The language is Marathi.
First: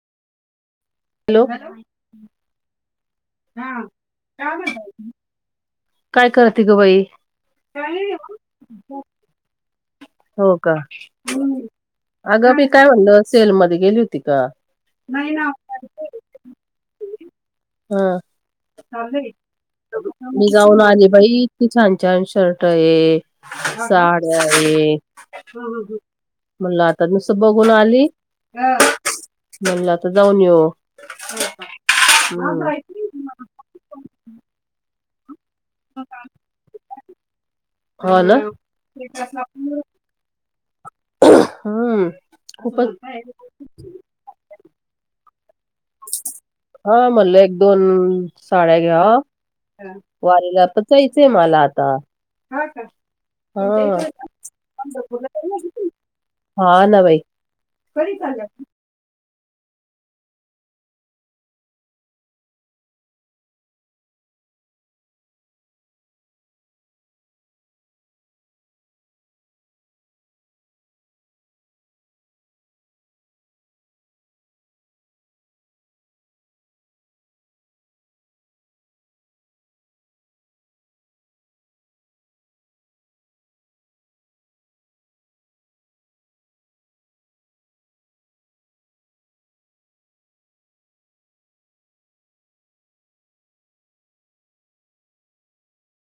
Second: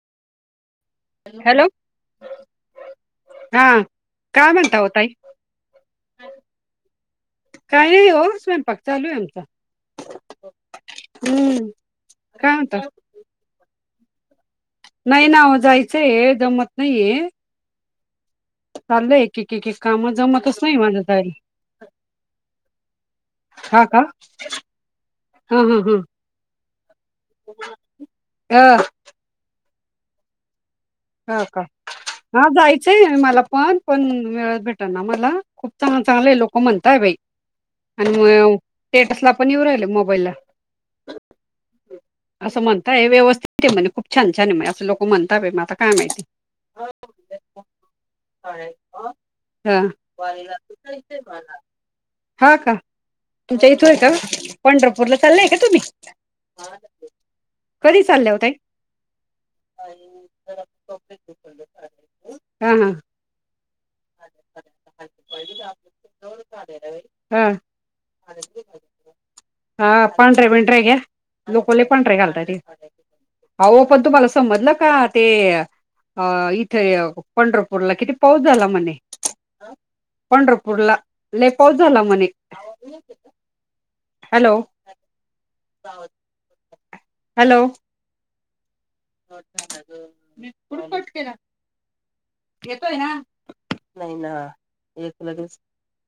हॅलो हा काय म्हणता ओ ताई काय करते ग बाई काय नाही ओ स्वयंपाक चालू हाय आमचा हो का हम्म अगं मी काय म्हणल सेल मध्ये गेली होती का? नाइ ना हो जायचेय जमत नाइये हा चाललंय एक एक एक काम मी जमतच नाही जाऊन माझं आली जायला बाई इतकी छान छान शर्टय हा का हा हा हं म्हणलं आता नुस बघून आली, अ, म्हणलं आता जाऊन येऊ का का हा हम्म जायचंय मला पण पण वेळ भेटन मला खूप चांगला चांगलं आहे लोक म्हणताय बाई आणि हो ना म स्टेटस ला पण येऊ राहिल मोबाईलला हम्म असं खूपच म्हणताय व्यवस्थित आहे म्हणे खूप छान छान आहे असं लोक म्हणतात मग आता काय माहिती आहे हा म्हटलं एक दोन साड्या घ्यावा हा वारीला जायचंय मला आता हा तुमच्या इथं आहे का पंढरपूरला चाललंय का तुम्ही हा ना भाई कधी चाल्या ओ ताई हा हा हा हा हा पांढरे बेंद्रे घ्या आता लोक पांढरे घालतात इथे आ ओ पण तुम्हाला समजलं का ते अ इथे पंढरपूरला किती पाऊस झाला म्हणे पंढरपूरला लई पाऊस झाला म्हणे हॅलो हॅलो मी कुड कट केला येतो ना नाही ना येत लगेच